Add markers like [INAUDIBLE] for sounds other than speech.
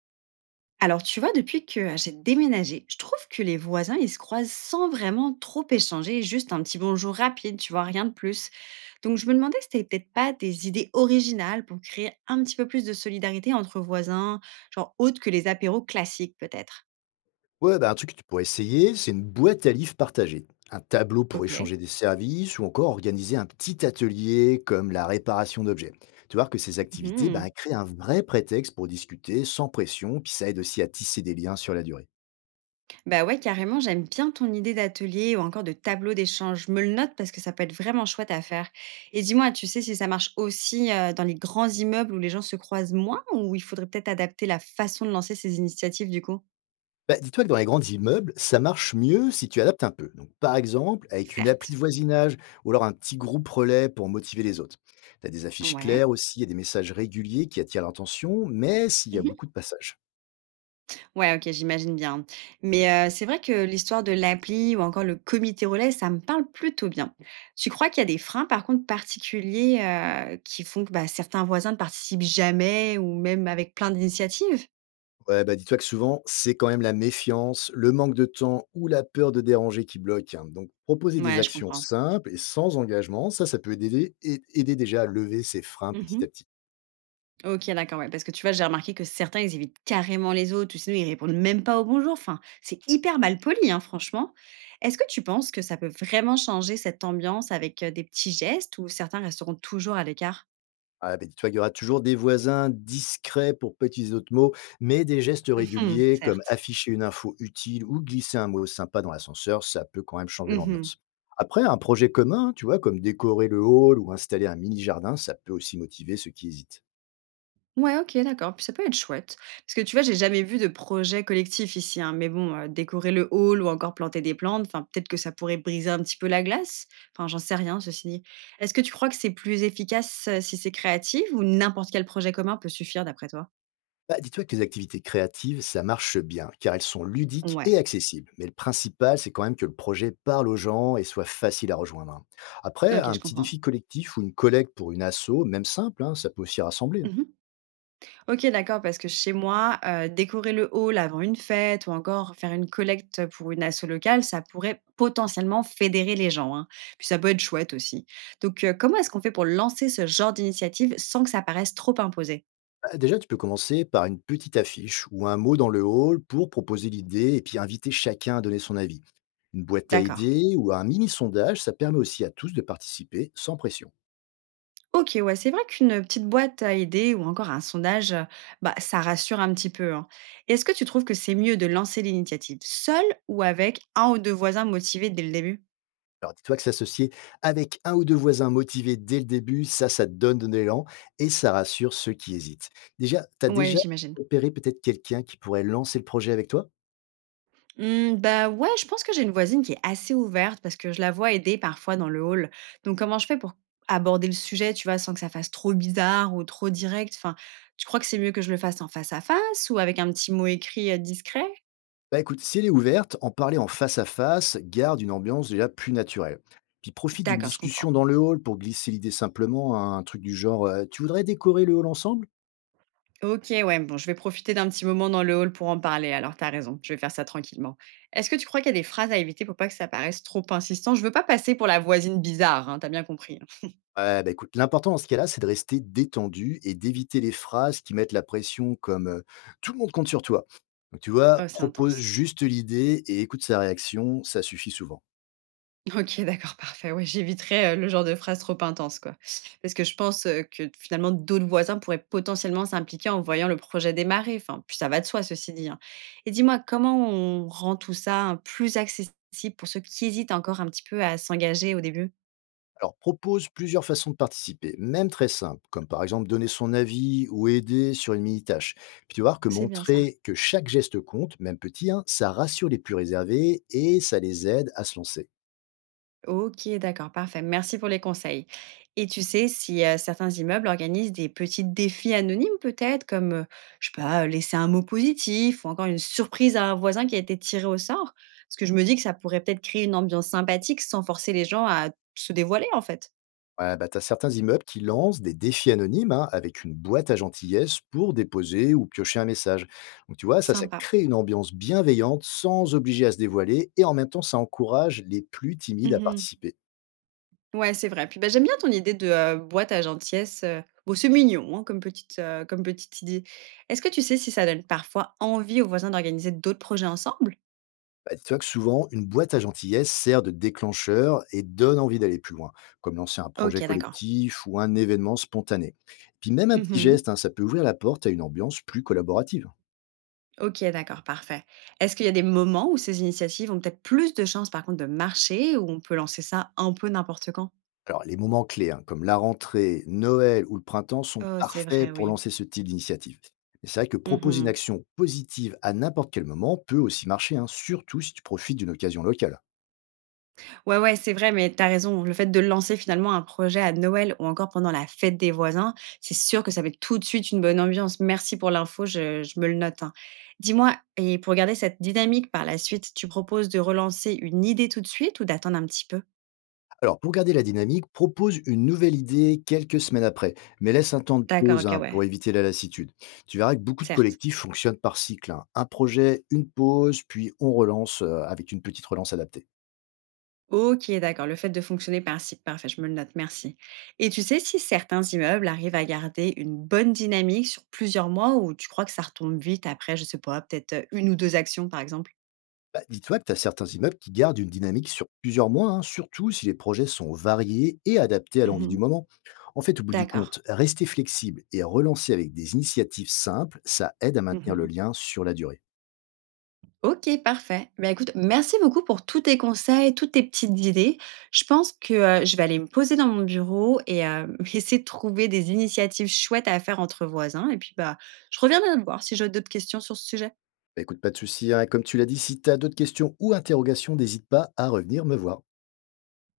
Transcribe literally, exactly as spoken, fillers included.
Alors, tu vois, depuis que euh, j'ai déménagé, je trouve que les voisins, ils se croisent sans vraiment trop échanger, juste un petit bonjour rapide, tu vois, rien de plus. Donc, je me demandais si t'avais peut-être pas des idées originales pour créer un petit peu plus de solidarité entre voisins, genre autre que les apéros classiques, peut-être. Ouais, bah, un truc que tu pourrais essayer, c'est une boîte à livres partagée, un tableau pour Ok. échanger des services ou encore organiser un petit atelier comme la réparation d'objets. Tu vois que ces activités bah, créent un vrai prétexte pour discuter sans pression, puis ça aide aussi à tisser des liens sur la durée. Bah ouais, carrément, j'aime bien ton idée d'atelier ou encore de tableau d'échange. Je me le note parce que ça peut être vraiment chouette à faire. Et dis-moi, tu sais si ça marche aussi euh, dans les grands immeubles où les gens se croisent moins, ou il faudrait peut-être adapter la façon de lancer ces initiatives du coup. Bah, dis-toi que dans les grands immeubles, ça marche mieux si tu adaptes un peu. Donc, par exemple, avec une appli Certes. de voisinage ou alors un petit groupe relais pour motiver les autres. Tu as des affiches Ouais. claires aussi et des messages réguliers qui attirent l'attention, mais s'il y a Mhm. beaucoup de passages. Ouais, ok, j'imagine bien. Mais euh, c'est vrai que l'histoire de l'appli ou encore le comité relais, ça me parle plutôt bien. Tu crois qu'il y a des freins, par contre, particuliers euh, qui font que bah, certains voisins ne participent jamais, ou même avec plein d'initiatives. Ouais, bah, dis-toi que souvent, c'est quand même la méfiance, le manque de temps ou la peur de déranger qui bloque, hein. Donc, proposer des Ouais, je actions comprends. simples et sans engagement, ça, ça peut aider, et- aider déjà à lever ses freins petit Mmh. à petit. OK, d'accord, ouais, parce que tu vois, j'ai remarqué que certains, ils évitent carrément les autres, ou sinon ils répondent même pas au «bonjour». Enfin, c'est hyper mal poli, hein, franchement. Est-ce que tu penses que ça peut vraiment changer cette ambiance avec, heu, des petits gestes, ou certains resteront toujours à l'écart? Ah, bah, dis-toi qu'il y aura toujours des voisins discrets pour petits autres mots, mais des gestes Mmh. réguliers comme Certes. afficher une info utile ou glisser un mot sympa dans l'ascenseur, ça peut quand même changer Mmh. l'ambiance. Après, un projet commun, tu vois, comme décorer le hall ou installer un mini-jardin, ça peut aussi motiver ceux qui hésitent. Ouais, OK, d'accord. Puis ça peut être chouette. Parce que tu vois, j'ai jamais vu de projet collectif ici, hein, mais bon, heu, décorer le hall ou encore planter des plantes, enfin, peut-être que ça pourrait briser un petit peu la glace? Enfin, j'en sais rien, ceci dit. Est-ce que tu crois que c'est plus efficace, heu, si c'est créatif, ou n'importe quel projet commun peut suffire d'après toi? Bah, dis-toi que les activités créatives, ça marche bien, car elles sont ludiques et Ouais, accessibles. Mais le principal, c'est quand même que le projet parle aux gens et soit facile à rejoindre, hein. Après, OK, un je petit comprends. défi collectif ou une collecte pour une asso, même simple, hein, ça peut aussi rassembler, hein. Mmh. OK, d'accord, parce que chez moi, heu, décorer le hall avant une fête ou encore faire une collecte pour une asso locale, ça pourrait potentiellement fédérer les gens, hein. Puis ça peut être chouette aussi. Donc, heu, comment est-ce qu'on fait pour lancer ce genre d'initiative sans que ça paraisse trop imposé? Bah, déjà, tu peux commencer par une petite affiche ou un mot dans le hall pour proposer l'idée et puis inviter chacun à donner son avis. Une boîte à D'accord. idées ou un mini sondage, ça permet aussi à tous de participer sans pression. OK, ouais, c'est vrai qu'une, petite boîte à idées ou encore un sondage, heu, bah, ça rassure un petit peu, hein. Est-ce que tu trouves que c'est mieux de lancer l'initiative seule, ou avec un ou deux voisins motivés dès le début? Alors dis-toi que s'associer avec un ou deux voisins motivés dès le début, ça, ça te donne de l'élan et ça rassure ceux qui hésitent. Déjà, tu as Ouais, déjà j'imagine. repéré peut-être quelqu'un qui pourrait lancer le projet avec toi. Mmh, bah, ouais, je pense que j'ai une voisine qui est assez ouverte parce que je la vois aider parfois dans le hall. Donc, comment je fais pour aborder le sujet, tu vois, sans que ça fasse trop bizarre ou trop direct. Enfin, tu crois que c'est mieux que je le fasse en face à face, ou avec un petit mot écrit euh, discret? Bah écoute, si elle est ouverte, en parler en face à face garde une ambiance déjà plus naturelle. Puis profite d'une D'accord, je discussion comprends. dans le hall pour glisser l'idée simplement à un truc du genre euh, tu voudrais décorer le hall ensemble? Ok, ouais, bon, je vais profiter d'un petit moment dans le hall pour en parler. Alors, t'as raison, je vais faire ça tranquillement. Est-ce que tu crois qu'il y a des phrases à éviter pour pas que ça paraisse trop insistant? Je veux pas passer pour la voisine bizarre, hein, t'as bien compris, hein. Ouais, bah, écoute, l'important dans ce cas-là, c'est de rester détendu et d'éviter les phrases qui mettent la pression comme euh, tout le monde compte sur toi. Donc, tu vois, Oh, c'est propose intense. juste l'idée et écoute sa réaction, ça suffit souvent. OK, d'accord, parfait. Ouais, j'éviterais, heu, le genre de phrase trop intense, quoi. Parce que je pense, heu, que finalement d'autres voisins pourraient potentiellement s'impliquer en voyant le projet démarrer. Enfin, puis ça va de soi, ceci dit, hein. Et dis-moi, comment on rend tout ça, hein, plus accessible pour ceux qui hésitent encore un petit peu à s'engager au début? Alors, propose plusieurs façons de participer, même très simples, comme par exemple donner son avis ou aider sur une mini-tâche. Puis tu vas voir que C'est bien ça. montrer que chaque geste compte, même petit, hein, ça rassure les plus réservés et ça les aide à se lancer. OK, d'accord, parfait. Merci pour les conseils. Et tu sais si, heu, certains immeubles organisent des petits défis anonymes peut-être comme, heu, je sais pas, laisser un mot positif ou encore une surprise à un voisin qui a été tiré au sort? Parce que je me dis que ça pourrait peut-être créer une ambiance sympathique sans forcer les gens à se dévoiler en fait. Ouais, bah, tu as certains immeubles qui lancent des défis anonymes, hein, avec une boîte à gentillesse pour déposer ou piocher un message. Donc tu vois, ça, ça Sympa. crée une ambiance bienveillante sans obliger à se dévoiler et en même temps, ça encourage les plus timides à Mmh. participer. Ouais, c'est vrai. Puis, bah, j'aime bien ton idée de, heu, boîte à gentillesse, heu, bon, c'est mignon, hein, comme petite, heu, comme petite idée. Est-ce que tu sais si ça donne parfois envie aux voisins d'organiser d'autres projets ensemble? Bah, tu vois que souvent, une boîte à gentillesse sert de déclencheur et donne envie d'aller plus loin, comme lancer un projet OK, d'accord. collectif ou un événement spontané. Puis même un petit Mmh. geste, hein, ça peut ouvrir la porte à une ambiance plus collaborative. OK, d'accord, parfait. Est-ce qu'il y a des moments où ces initiatives ont peut-être plus de chances, par contre, de marcher, où on peut lancer ça un peu n'importe quand? Alors, les moments clés, hein, comme la rentrée, Noël ou le printemps, sont Oh, c'est vrai, parfaits pour oui. lancer ce type d'initiative. Mais c'est vrai que proposer une Mmh. action positive à n'importe quel moment peut aussi marcher, hein, surtout si tu profites d'une occasion locale. Ouais, ouais, c'est vrai, mais t'as raison. Le fait de lancer finalement un projet à Noël ou encore pendant la fête des voisins, c'est sûr que ça met tout de suite une bonne ambiance. Merci pour l'info, je je me le note, hein. Dis-moi, et pour garder cette dynamique par la suite, tu proposes de relancer une idée tout de suite ou d'attendre un petit peu? Alors, pour garder la dynamique, propose une nouvelle idée quelques semaines après, mais laisse un temps de D'accord, pause, OK, hein, ouais, pour éviter la lassitude. Tu verras que beaucoup de certes. collectifs fonctionnent par cycle, hein. Un projet, une pause, puis on relance euh, avec une petite relance adaptée. OK, d'accord, le fait de fonctionner par site, parfait, je me le note, merci. Et tu sais si certains immeubles arrivent à garder une bonne dynamique sur plusieurs mois, ou tu crois que ça retombe vite après, je sais pas, peut-être euh, une ou deux actions par exemple? Bah, dis-toi que tu as certains immeubles qui gardent une dynamique sur plusieurs mois, hein, surtout si les projets sont variés et adaptés à l'envie du Mhm. moment. En fait, au bout du D'accord. compte, rester flexible et relancer avec des initiatives simples, ça aide à maintenir le Mhm. lien sur la durée. Ok, parfait. Ben écoute, merci beaucoup pour tous tes conseils, toutes tes petites idées. Je pense que euh, je vais aller me poser dans mon bureau et euh, [LAUGHS] essayer de trouver des initiatives chouettes à faire entre voisins. Et puis, bah, je reviendrai te voir si j'ai d'autres questions sur ce sujet. Bah, écoute, pas de souci, hein, comme tu l'as dit, si tu as d'autres questions ou interrogations, n'hésite pas à revenir me voir.